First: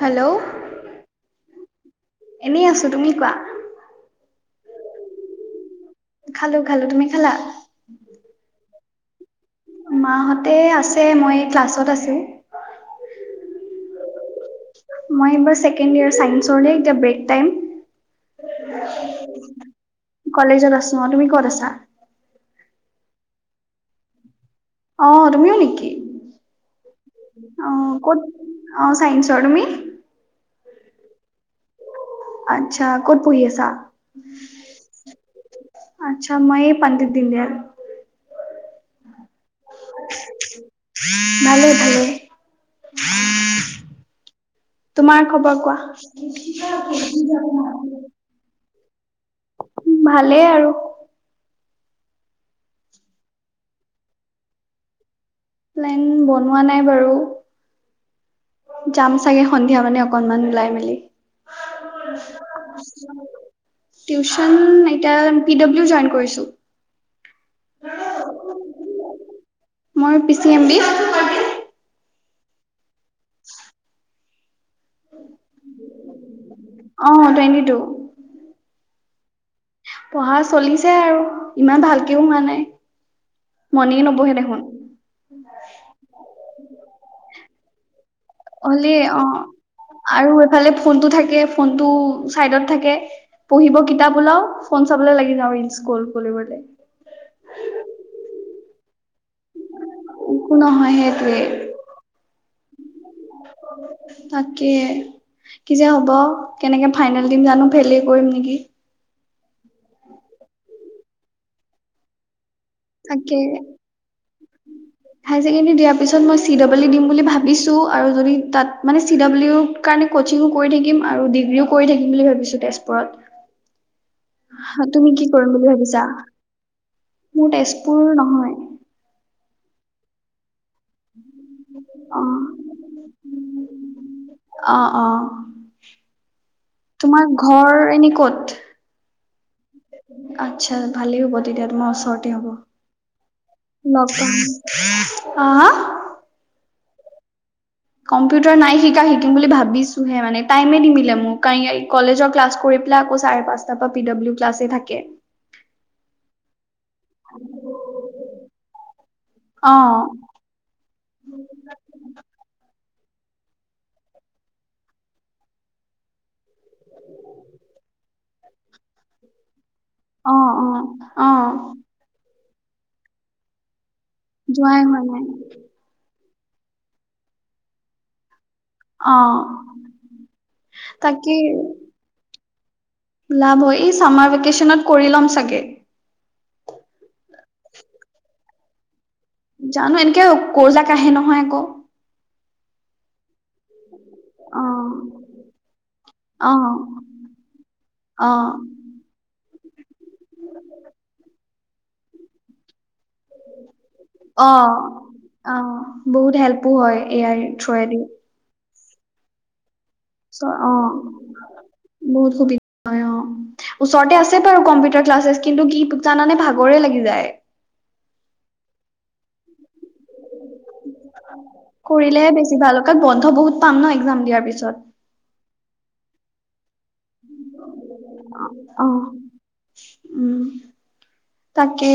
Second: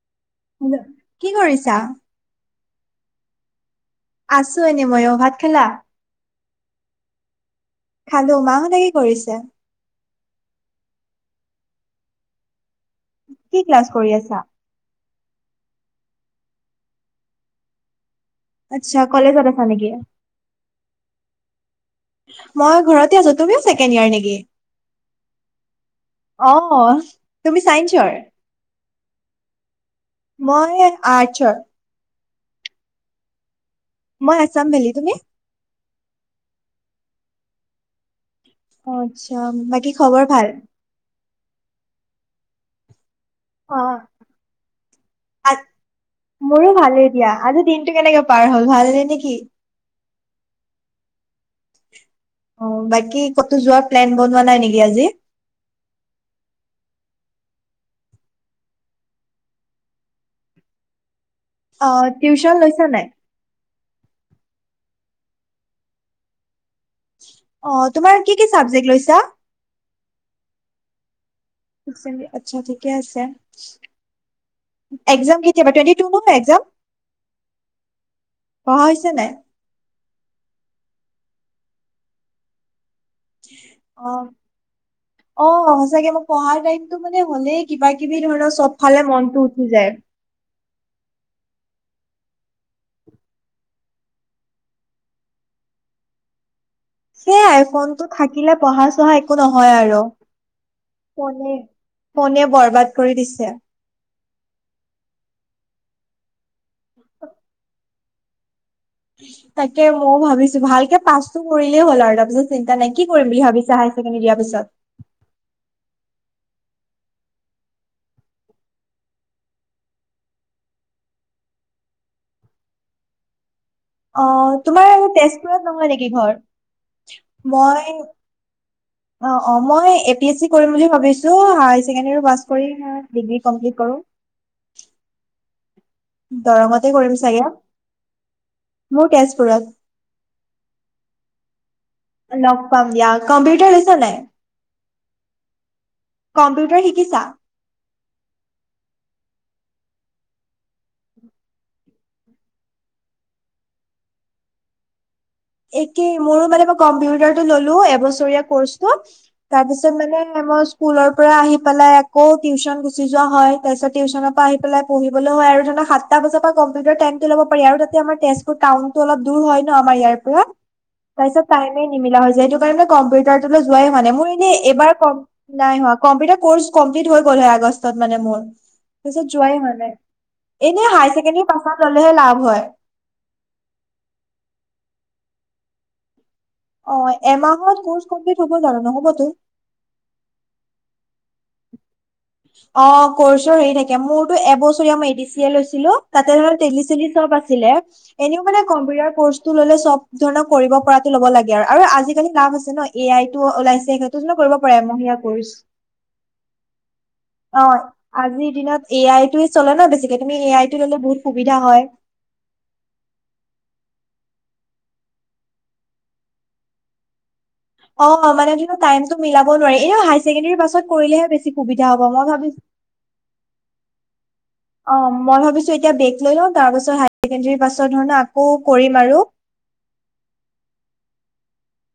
Hello hello, কি কৰিছা? এনেই আছোঁ, তুমি কোৱা আছো এনেই মইও, ভাত খালা? খালো খালো, তুমি খালা? খালো, মাহঁতে কি কৰিছে? মাহঁতে আছে মই ক্লাছত আছে। কি ক্লাছ কৰি আছা? মই এইবাৰ ছেকেণ্ড য়াৰ চাইন্চৰ‌ এতিয়া ব্ৰেক টাইম। আচ্ছা কলেজত আছা নেকি? কলেজত আছো, অঁ তুমি ক'ত আছা? মই ঘৰতে আছো, তুমিও চেকেণ্ড ইয়াৰ নেকি? অঁ, তুমিওঁ নেকি? অ'। তুমি অঁ চাইন্সৰ? ক'ত অঁ চাইঞ্চৰ তুমি? মই আৰ্টচৰ। আচ্ছা ক'ত পঢ়ি আছা? মই আছাম ভেলি তুমি? আচ্ছা মই এই পাণ্ডু দিন দিয়াত। অ আচ্ছা বা ভালেই ভালেই। অ' তোমাৰ আ- খবৰ কোৱা? মোৰো ভালেই দিয়া। আজি দিনটো কেনেকে পাৰ হল ভালনে নেকি? ভালেই আৰু। অঁ, বাকী কতো যোৱাৰ প্লেন বনোৱা নাই নেকি আজি? প্লেন বনোৱা নাই বাৰু? যাম চাগে সন্ধিয়া মানে অকনমান ওলাই মেলি। অঁ টিউচন লৈছা নাই? টিউশচন এতিয়া পি ডব্লিউ জইন কৰিছোঁ। অঁ, তোমাৰ কি কি চাবজেক্ট লৈছা? মই P C M D.. P C M দি আচ্ছা ঠিকে আছে, এক্সাম কেতিয়াৰ পৰা টুৱেন্টি টু ন এক্সাম। অঁ টুৱেণ্টি টু। পঢ়া হৈছে নাই? পঢ়া চলিছে আৰু ইমান ভালকেও হোৱা নাই, মনে নবহে দেখোন। অঁ সচাকে মই পঢ়াৰ টাইমতটো মানে হলেই কিবা কিবি ধৰক অলি অঁ আৰু এফালে ফোনটো থাকে ফোনটো চাইডত থাকে। পঢ়িব কিতাপ উলাও, ফোন চাবলে লাগি যাওঁ ৰিলচ স্কৰ্ল কৰিবলে। হে আইফোনটো থাকিলে পঢ়া চহা এক একো নহয় আৰু, একো নহয় সেইটোৱে ফোনে ফোনে বৰবাদ কৰি দিছে। তাকে কি যে হ'ব কেনেকে ফাইনেল দিম জানো ফেইলেই কৰিম নেকি। তাকেই মইও ভাবিছো ভালকে পাছটো কৰিলেই হ'ল আৰু তাৰ চিন্তা নাই কি কৰিম বুলি তাকে ভাবিছা হায়াৰ ছেকেণ্ডাৰী দিয়াৰ পিছত? হায়াৰ ছেকেণ্ডেৰী দিয়াৰ পিছত মই চি ডাব্লিউ দিম বুলি ভাবিছোঁ আৰু যদি তাত মানে চি ডাব্লিউ কাৰণে ক'চিঙো কৰি থাকিম আৰু ডিগ্ৰীও কৰি থাকিম বুলি ভাবিছোঁ তেজপুৰত। অঁ তোমাৰ তুমি কি কৰিম তেজপুৰত বুলি নহয় ভাবিছা? নেকি ঘৰ? মোৰ মই তেজপুৰ নহয় অঁ অঁ মই এ পি এছ চি কৰিম বুলি ভাবিছো, হায়াৰ চেকেণ্ডেৰী পাছ কৰিই ডিগ্ৰী কমপ্লিট কৰো। অঁ অঁ, দৰঙতে কৰিম তোমাৰ চাগে ঘৰ এনেই ক'ত? মোৰ তেজপুৰত। আচ্ছা ভালেই হ'ব তেতিয়াহলে তোমাৰ ওচৰতে হব, লগ পাম দিয়া কম্পিউটাৰ লৈছা নাই লগ পাম। অঁ হা। কম্পিউটাৰ শিকিছা? কম্পিউটাৰ নাই শিকা শিকিম বুলি ভাবিছোহে মানে টাইমটো নিমিলে মোৰ, কলেজৰ ক্লাছ কৰি চাৰে পাচটা পৰা আকৌ পি ডব্লিউ ক্লাছো থাকে। একেই, মোৰো মানে মই কম্পিউটাৰটো ল'লো এবছৰীয়া কৰ্চটো। তাৰপিছত অ'। মানে মই স্কুলৰ পৰা আহি পেলাই আকৌ টিউশ্যন গুচি যোৱা হয়, তাৰ পিছত টিউশ্যনৰ পৰা আহি পেলাই পঢ়িবলৈ হয়। আৰু ধৰিল সাত টা বজাৰ পৰা কম্পউটাৰ টাইমটো ল'ব‌ পাৰি। আৰু তাতে আমাৰ তেজপুৰ টাউনো অলপ দূৰ হয় ন, আম ইয়াৰ অ পৰা। অ অ তাৰপিছত টাইমে নিমিলা হৈ যায়। সেইটো কাৰণে মই কম্পিউটাৰটোলৈ যোৱাই হোৱা নাই। মানে মোৰ যোৱাই এইবাৰ হোৱা নাই নাই কম্পিউটাৰ কৰ্চ কমপ্লিট হৈ গ'ল হয় আগষ্টত মানে মোৰ। অ তাৰপিছত যোৱাই হোৱা নাই। এনেই হায়াৰ তাকে ছেকেণ্ডৰীৰ পাছত ল'লেহে লাভ হয়। লাভ হয়। এই চামাৰ ভেকেশ্যনত কৰি ল'ম চাগে। অ' এমাহত কৰ্চ কমপ্লিট হ'ব জানো নহ'বতো? জানো এনেকে ক যাক আহে নহয় আকৌ। অ' কৰ্চৰ হেৰি থাকে। মোৰ অ এবছৰীয়া মই এডি চি এ লৈছিলো, তাতে ধৰা অ তেলি চেলি চব আছিলে। অ এনেও মানে কম্পিউটাৰ কৰ্চটো ল'লে চব ধৰণৰ কৰিব পৰাটো ল'ব লাগে আৰু। আৰু আজিকালি লাভ আছে ন। 'এ আই' টো ওলাইছে, সেইটো জানো অ কৰিব পাৰে এমহীয়া অ ক'ৰ্চ। বহুত হেল্পো হয় এ আই অ থোৰেদিও। আজিৰ দিনত এ আই টো চলে ন বেছিকে? তুমি চ- এ অ আই টো ল'লে বহুত সুবিধা হয়। বহুত সুবিধা হয় অ'। ওচৰতে আছে বাৰু কম্পিউটাৰ ক্লাছেছ। কিন্তু কি জানানে? ভাগৰে লাগি যায়। অ' মানে হেনো টাইমটো মিলাব নোৱাৰে। এই হাই কেণ্ডেৰী পাছত কৰিলেহে বেছি সুবিধা হ'ব, মই কৰিলেহে বেছি ভাবিছো ভাল কাৰন বন্ধ বহুত পাম ন এক্জাম দিয়াৰ পিছত অ' মই ভাবিছো এতিয়া বে গ লৈ লওঁ, তাৰ পাছত হাযই ছেকেণ্ডেৰী পাছৰ ধৰনে আকৌ অ কৰিম আৰু। উম, তাকে।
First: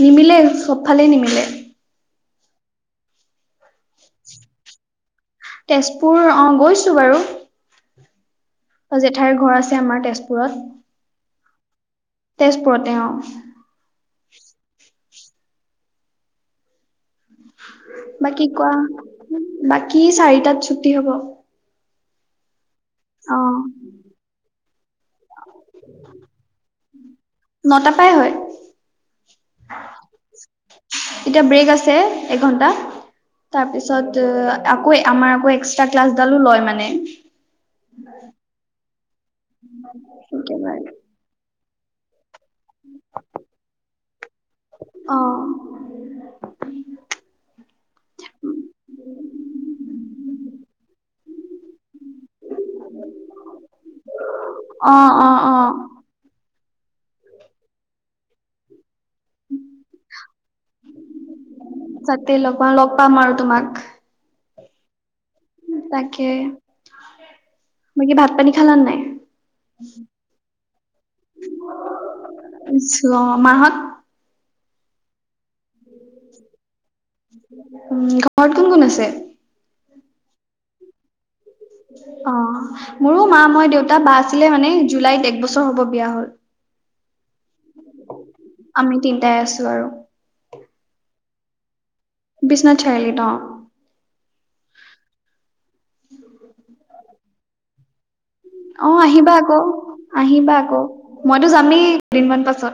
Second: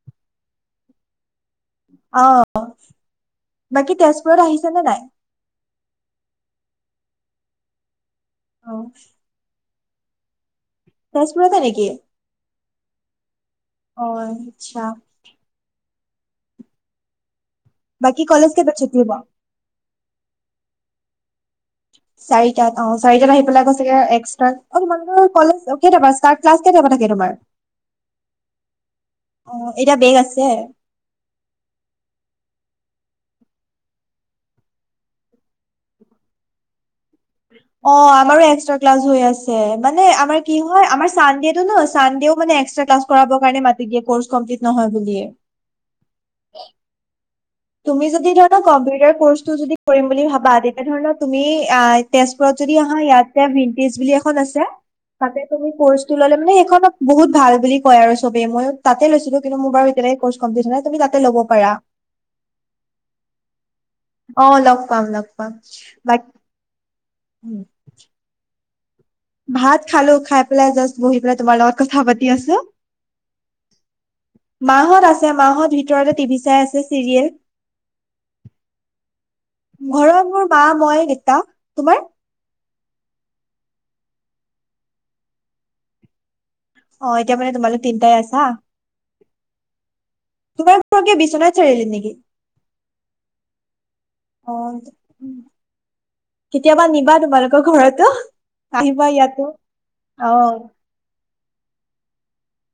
নিমিলে চবফালে নিমিলে। অ' বাকী তেজপুৰত আহিছা নে নাই? তেজপুৰ অঁ গৈছোঁ বাৰু। অ জেঠাইৰ ঘৰ আছে আমাৰ তেজপুৰত। তেজপুৰতে নেকি? তেজপুৰতে অ'। অ' আচ্ছা। বাকী কলেজ কোৱা? কেইটাত ছুটি হ'ব বাকী চাৰিটাত ছুটি হ'ব। চাৰিটাত অ' চাৰিটাত আহি পেলাই চাগে এক্সষ্ট্ৰা, অ' তোমালোকৰ কলেজ কেইটাৰপা ষ্টাৰ্ট ক্লাছ কেইটাৰপা থাকে তোমাৰ? নটা পৰাই অ হয়। এতিয়া বেক আছে এতিয়া ব্ৰেক আছে এঘণ্টা। তাৰ পিছত আকৌ আমাৰ আকৌ এক্সট্ৰা ক্লাছডালো লয় মানে। অ' আমাৰো এক্সট্ৰা ক্লাছ হৈ আছে। মানে আমাৰ কি একেবাৰে হয় আমাৰ চানডেটো ন চানডেও মানে এক্সট্ৰ ক্লাছ কৰাৰ কাৰণে মাতি দিয়ে কৰ্চ কমপ্লিট নহয় অ বুলায়ে। তুমি যদি কম্পিউটাৰ কৰ্চটো যদি কৰিম বুলি ভাবা, তেতিয়া ধৰিল তুমি তেজপুৰত যদি আহা ইয়াতে ভন্টিজ বুলি এখন আছে, অ অ তাতে অ তুমি কৰ্চটো ল'লে মানে সেইখন বহুত ভাল বুলি কয় আৰু চবে, মই তাতে লৈছিলো। কিন্তু মোৰ বাৰু কৰ্চ কমপ্লিট হোৱা নাই। তুমি তাতে ল'ব পাৰা। তাতে লগ পাম, লগ পাম আৰু তোমাক। অ' লগ পাম লগ পাম। বা তাকে বাকী ভাত পানী খালানে নাই? ভাত খালো, খাই পেলাই যাষ্ট বহি পেলাই তোমাৰ লগত কথা পাতি আছো। নাই অ মাহত মাঁ হ'ত আছে, মাহ'ত ভিতৰতে টিভি চাই আছে। চিৰিয়েল উম, ঘৰত কোন কোন আছে? ঘৰত মোৰ মা মই দেতা। অ' মোৰো মা মই দেউতা বা আছিলে মানে জুলাইত এক বছৰ হব বিয়া হ'ল। অ' এতিয়া মানে তোমালোক তিন তাই আছা? আমি তিনটাই আছো আৰু তোমাৰ ঘৰ কি বিশ্বনাথ চাৰিআলিত নেকি? বিশ্বনাথ চাইআলি ত অ' অ ' কেতিয়াবা নিবা তোমালোকৰ ঘৰতো। অ' আহিবা আকৌ অ আহিবা আকৌ মইতো যামেই কেইদিনমান পাছত।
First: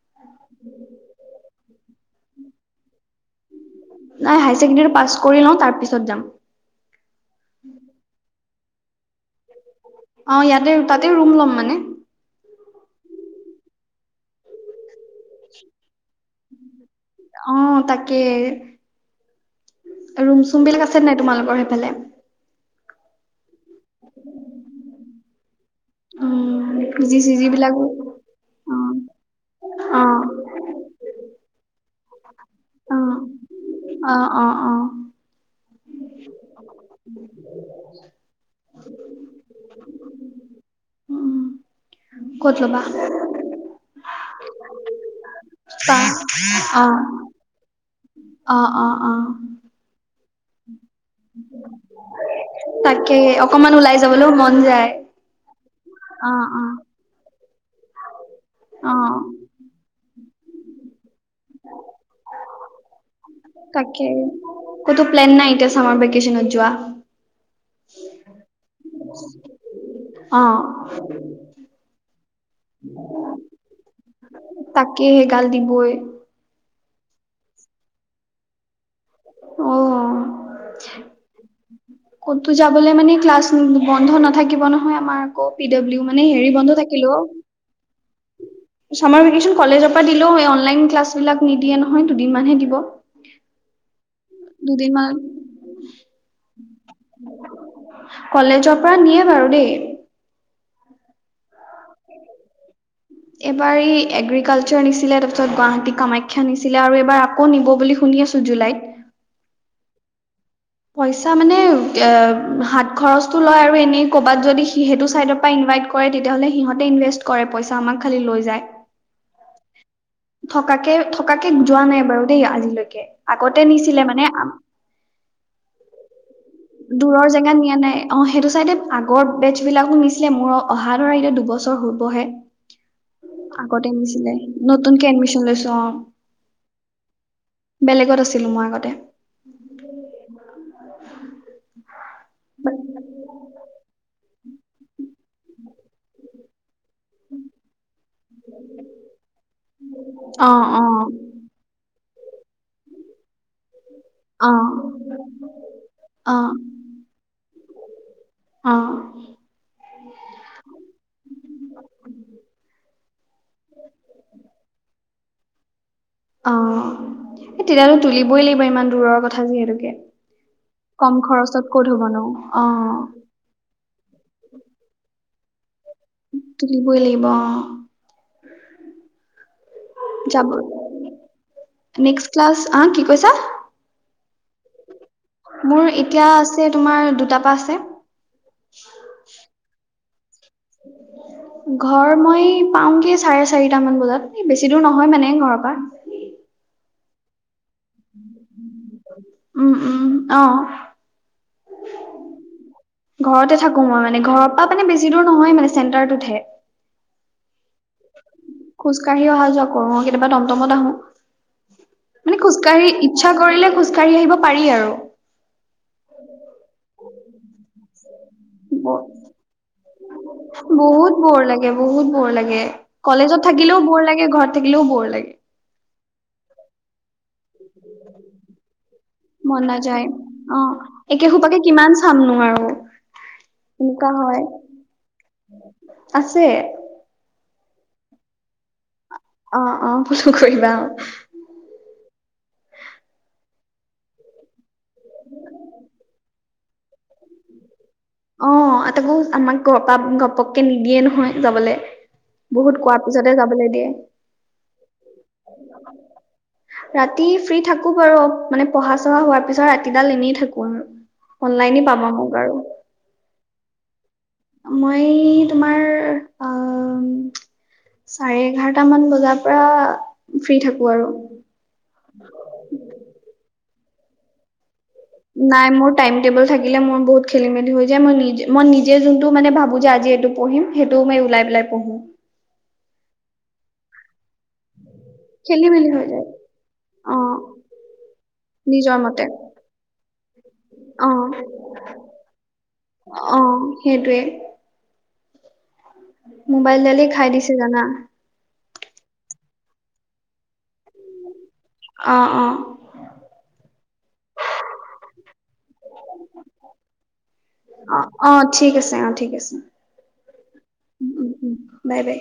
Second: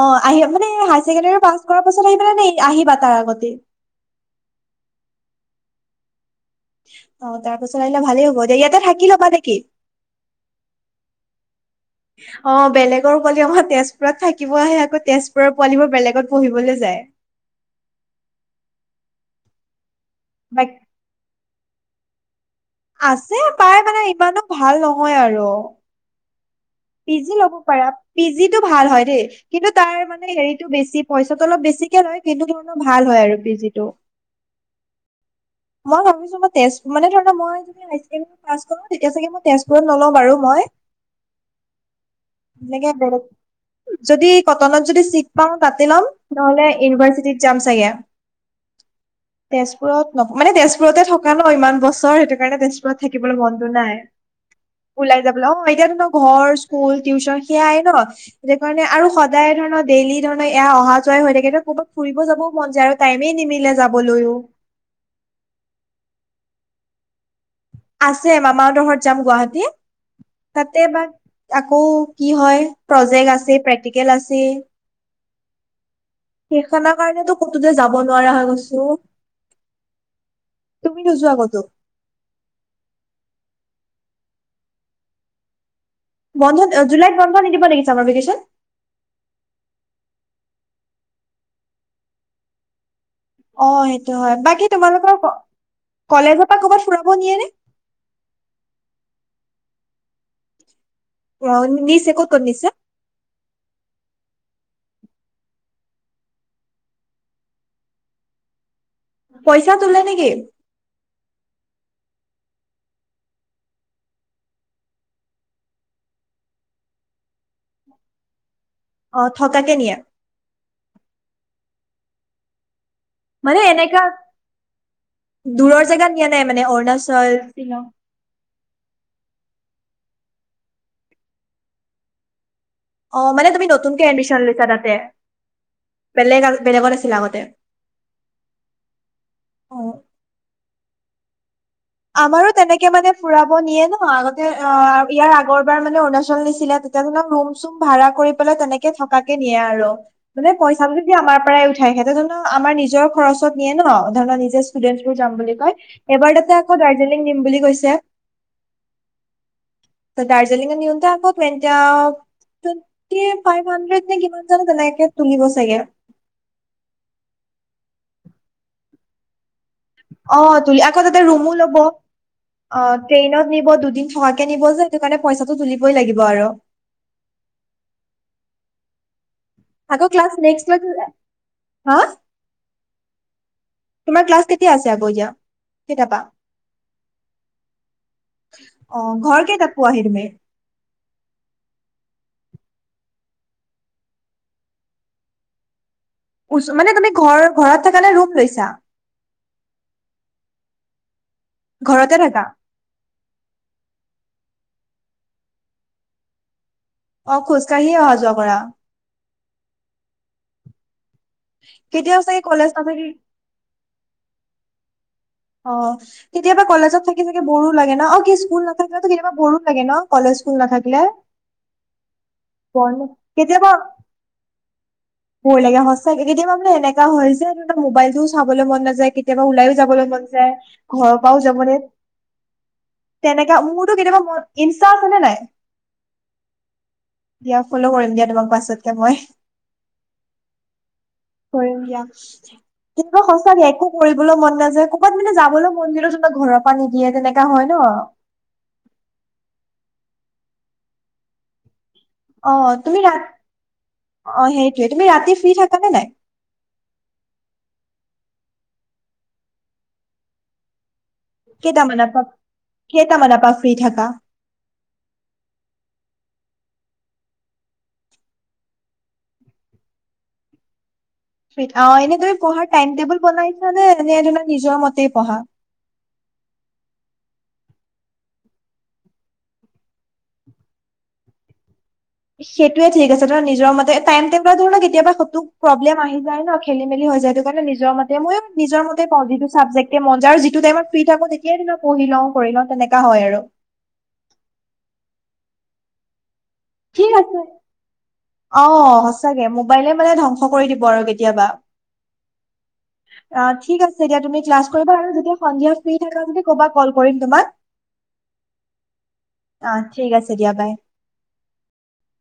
অ', আহি মানে হাই ছেকেণ্ডেৰী পাছ কৰাৰ পাছত আহি পেলে নে এ, আহিবা তাৰ আগতে? নাই, হাই ছেকেণ্ডেৰীটো পাছ কৰি লওঁ তাৰ পিছত যাম। অ', তাৰ পাছত আহিলে ভালেই হ'ব দে। ইয়াতে থাকি ল'বা নেকি? অ', ইয়াতে, তাতে ৰুম ল'ম মানে। [inaudible] অ', বেলেগৰ পোৱালি আমাৰ তেজপুৰত থাকিব আহে, আকৌ তেজপুৰৰ পোৱালিবোৰ বেলেগত পঢ়িবলৈ যায়। অ', তাকে। ৰুম- চুম বাক বিলাক আছে নাই তোমালোকৰ সেইফালে? আছে, পাই মানে ইমানো ভাল নহয় আৰু। উ, পি জি পিজি-চিজি ল'ব বিলাকো পাৰা পি জিটো ভাল অ', হয় দেই, কিন্তু তাৰ অ', মানে হেৰিটো বেছি, পইচাটো অলপ বেছিকে লয় কিন্তু কি হয় ভাল অ', হয় আৰু পি জিটো। অ', অ', অ'। মই ভাবিছো মই তেজ, মানে ধৰি লোৱা মই [unintelligible] পাছ কৰো তেতিয়া চাগে মই তেজপুৰত নলও বাৰু মই উম, ক'ত ল'বা? এনেকে বেলেগ। যদি কটনত যদি চিত পাও তাতে পা ল'ম, নহলে অ ইউনিভাৰ্চিটিত যাম চাগে। অ অ অ তেজ পুৰত ন, মানে তেজপুৰতে থকা ন, ইমান বছৰ সেইটোকাৰণে তেজপুৰত তাকে থাকিবলে মনতটো অকমান ওলাই নাই। যাবলৈও মন যায় ওলাই যাবলে অ', এতিয়াতো ত' অ ঘৰ, অ স্কুল, টিউশন সেয়াই ন! সেইকাৰণে অ আৰু সদায় ধৰি লোৱা ডেইলি ধৰণৰ এয়া অহা যোৱায়ে হৈ থাকে ত', ক'ৰবাত ফুৰিব যাবও মন যায় আৰু টাইমে নিমি তাকে, কতো প্লেন নাই এতিয়া চামাৰ ভেকেচনত যোৱা? আছে, মামাহতৰ ঘৰত যাম গুৱাহাটী। অ তাতে বা আকৌ কি হয়, প্ৰজেক আছে, প্ৰেক্টিকেল আছেই। তাকে, সেইগাল দিবই। সেইখনৰ কাৰণেটো কতোতে যাব নোৱাৰা হৈ গৈছো। অ তুমি নোযোৱা কতো? ক'তো যাবলে মানে ক্লাছ বন্ধ নাথাকিব নহয়, আমাৰ আকৌ পিডাব্লিউ বন্ধত অ', জুলাইত বন্ধ নিদিব নিকি, চামাৰ ভেকেচন? চামাৰ ভেকেচন কলেজৰ পৰা দিলেও এ, অনলাইন ক্লাছ বিলাক নিদিয়ে নহয়, দুদিনমানহে দিব। অ', সেইটো হয়। বাকী দুদিনমান তোমালোকৰ ক-কলেজৰ পৰা ক'বাত ফুৰাব নিয়ে নে? কলেজৰ পৰা নিয়ে বাৰু দেই। পোৰণ নিছে, ক'ত-ক'ত নিছে? এবাৰ ই এগ্ৰিকালচাৰ নিছিলে, তাৰপিছত গুৱাহাটী কামাখ্যা নিছিলে আৰু এইবাৰ আকৌ নিব বুলি শুনি আছ জুলাইত। পইচা তোলে নেকি? পইচা মানে এ, হাত খৰচটো লয় আৰু এনেই ক'বাত যদি সি-সেইটো চাইডৰ পৰা ইনভাইট কয়ে তেতিয়াহ'লে সিহঁতে ইনভেষ্ট কৰে পইচা, আমাক খালি লৈ যায়। অ', থকাকে নিয়ে? থকাকে, থকাকে যোৱা নাই বাৰু দেই আজিলৈকে। আগতে মানে এনেকা, নিছিলে মানে দূৰৰ জেগাত নিয়া নাই মানে, দূৰৰ অৰুণাচল, জেগাত নিয়া শ্বিলং? নাই অ', সেইটো চাইডে আগৰ বেট্ছ বিলাকো নিছিলে। মোৰ অহা ধৰা এতিয়া দুবছৰ হ'বহে। অ মানে তুমি আগতে নতুনকে নিছিলে। এডমিশন লৈছা তাতে নতুনকে এডমিচন লৈছো। অ'। বেলেগ বেলেগত আছিলা আগতে বেলেগত আছিলোঁ মই আগতে। অ [inaudible] আমাৰো তেনেকে মানে ফুৰাব নিয়ে ন! আগতে অ', ইয়াৰ আগৰবাৰ মানে অৰুণাচল নিছিলে, ত তেনেকোৱা ৰুম-চুম ভাড়া কৰি পেলাই তেনেকে থকাকে নিয়ে আৰু, অ মানে অ পইচা-পাতি আমাৰ পৰাই উঠা য়, সেইটো জানো আমাৰ নিজৰ খৰচত নিয়ে ন, ধৰি লোৱা, অ', নিজে ষ্টুডেন্ট বোৰ যাম বুলি কয়, এবাৰ তাতে অ', আ ত', দাৰ্জিলিং নিম বুলি কৈছে। অ'। তে দাৰ্জিলিংত নিওঁতে আকৌ [unintelligible] কী ফাইভ হান্দ্ৰেড নে কিমান জানো তেনেকে খুলিব চাগে? অ', এ তেতিয়া লৈ তুলিবই লাগিব ইমান দূৰৰ কথা যিহেতুকে। অ', তুলি আকৌ কম তাতে ৰুমো খৰচত ল'ব ক'ত অ', হ'ব নো অ', ট্ৰেইনত নিব দুদিন থকা কে নিব যে সেইটো কাৰণে পইচাটো তুলিবই লাগিব আৰু। দিবই লাগিব অ'। আকৌ ক্লাছ যাব, নেক্সট হা নেক্সট ক্লাছ আ কি কৈছা? তোমাৰ ক্লাছ কেতিয়া আছে আকৌ এতিয়া? মোৰ কেইটাৰ পৰা এতিয়া আছে তোমাৰ দুটা পা আছে। অ', ঘৰ কেইতাত পোৱাহি তুমি? [inaudible] ঘৰ মই পাওঁগে চাৰে চাৰিটা মান বজাত এ, বেছি দূৰ নহয় মানে ঘৰৰ পৰা। উচ মানে তুমি ঘৰ-ঘৰত থাকা নে ৰুম লৈছা? উম, উম, অ'। ঘৰতে থাকা? ঘৰতে থাকো মই মানে ঘৰৰ পৰা মানে বেছি দূৰ নহয় মানে, চেণ্টাৰটোতহে। অ', খোজকাঢ়ি অহা যোৱা কৰা? খোজ কাঢ়ি অহা যোৱা কৰো অ', কেতিয়াবা টমটমত আহো, কেতিয়াও মানে চাগে কলেজ খোজকাঢ়ি নাথাকি ইচ্ছা কৰিলে খোজ কাঢ়ি আহিব পাৰি আৰু। অ', কেতিয়াবা কলেজত থাকি চাগে ব'ৰো ন' অ', কিচ স্কুল নাথাকিলেতো কেতিয়াবা ব'ৰো লাগে ন' কলেজ স্কুল নাথাকিলে? বহুত বৰ লাগে বহুত বৰ লাগে। বৰ কলেজত থাকিলেও বৰ লাগে। ঘৰত থাকিলেও বৰ লাগে। ভয় লাগে সঁচাকে কেতিয়াবা মানেএনেকা হৈযে [unintelligible] মোবাইলটো চাবলৈ মন নাযায়, কেতিয়াবা মন ওলাইও যাবলৈ নাযায় মন অ ঘৰ একে পাওঁ সোপাকে যাবলে- কিমান চামনো আৰু তেনেকা মোৰটো এনেকুৱা কেতিয়াবা হয়। মই, ইনষ্টা আছে নে নাই? আছে। দিয়া ফলো কৰিম দিয়া তোমাক পাছতকে মই। অ' অ' [unintelligible] কৰিবা অ'। কৰিম দিয়া। কিন্তু সঁচাকে, একো কৰিবলৈ মন নাযায় ক- ক'বাত মানে যাবলৈ মন গ'লেওচোন তই ঘৰৰ পা যাব নিদিয়ে, তেনেকা হয় ন'। অ' আ তাকো আমাক ঘৰৰ পা ঘপক্কে নিদিয়ে নহয় যাবলে। অ' বহুত কোৱাৰ তুমি ৰাত পিছতে যাবলৈ দিয়ে। অ সেইটোৱে তুমি ৰাতি ফ্ৰী থাকা নে নাই? ৰাতি ফ্ৰী থাকোঁ বাৰু। মানে পঢ়া-চঢ়া হোৱাৰ পিছত ৰাতিডাল এনেই থাকোঁ আৰু। অনলাইনে কেইটামানৰ পাবা পা মোক আৰু। কেইটামানৰ পা ফ্ৰী থাকা? অ', মই তোমাৰ অ' - উম, চাৰে এঘাৰটামান বজাৰ পৰা ফ্ৰী থাকো আৰু। অ', এনে তুমি পঢ়াৰ টাইম-টেবুল বনাইছা নে এনে তোমাৰ নিজৰ মতেই পঢ়া? নাই মোৰ টাইম-টেবুল থাকিলে মোৰ বহুত খেলিমেলি হৈ যায়। মই নিজে, মই নিজে যোনটো মানে ভাবোঁ যে আজি এইটো- পঢ়িম, সেইটো মই উলাই পেলাই পঢ়ো। সেইটোয়ে ঠিক আছে। ধৰা নিজৰ মতে টাইমটো বা ধৰি ল' কেতিয়াবা স - তুক খেলি মেলি প্ৰব্লেম হৈ আহি যায় ন' খেলিমেলি অ হৈ যায়। এইটো কাৰণে নিজৰ মতে, মইয়ো নিজৰ মতে কওঁ, যিটো চাবজেক্ট- এ মন যায়। আৰু যিটো টাইমত ফ্ৰী অ থাকোঁ তেতিয়াই যেনিবা পঢ়ি লওঁ-কৰি লওঁ তেনেকা হয় অ আৰু। সেইটোৱে। ম'বাইল দালে খাই দিছে জানা। অহ, সঁচাকে। ম'বাইলে মানে ধ্বংস কৰি দিব আৰু কেতিয়াবা। অ' অ' অ', ঠিক আছে দিয়া। তুমি ক্লাছ কৰিবা আৰু যেতিয়া সন্ধিয়া ফ্ৰী থাকা যদি কবা, ক'ল কৰিম তোমাক? অহ, অ' ঠিক আছে, অ' ঠিক আছে। অ ঠিক আছে দিয়া বাই উম, উম, বাই, বাই।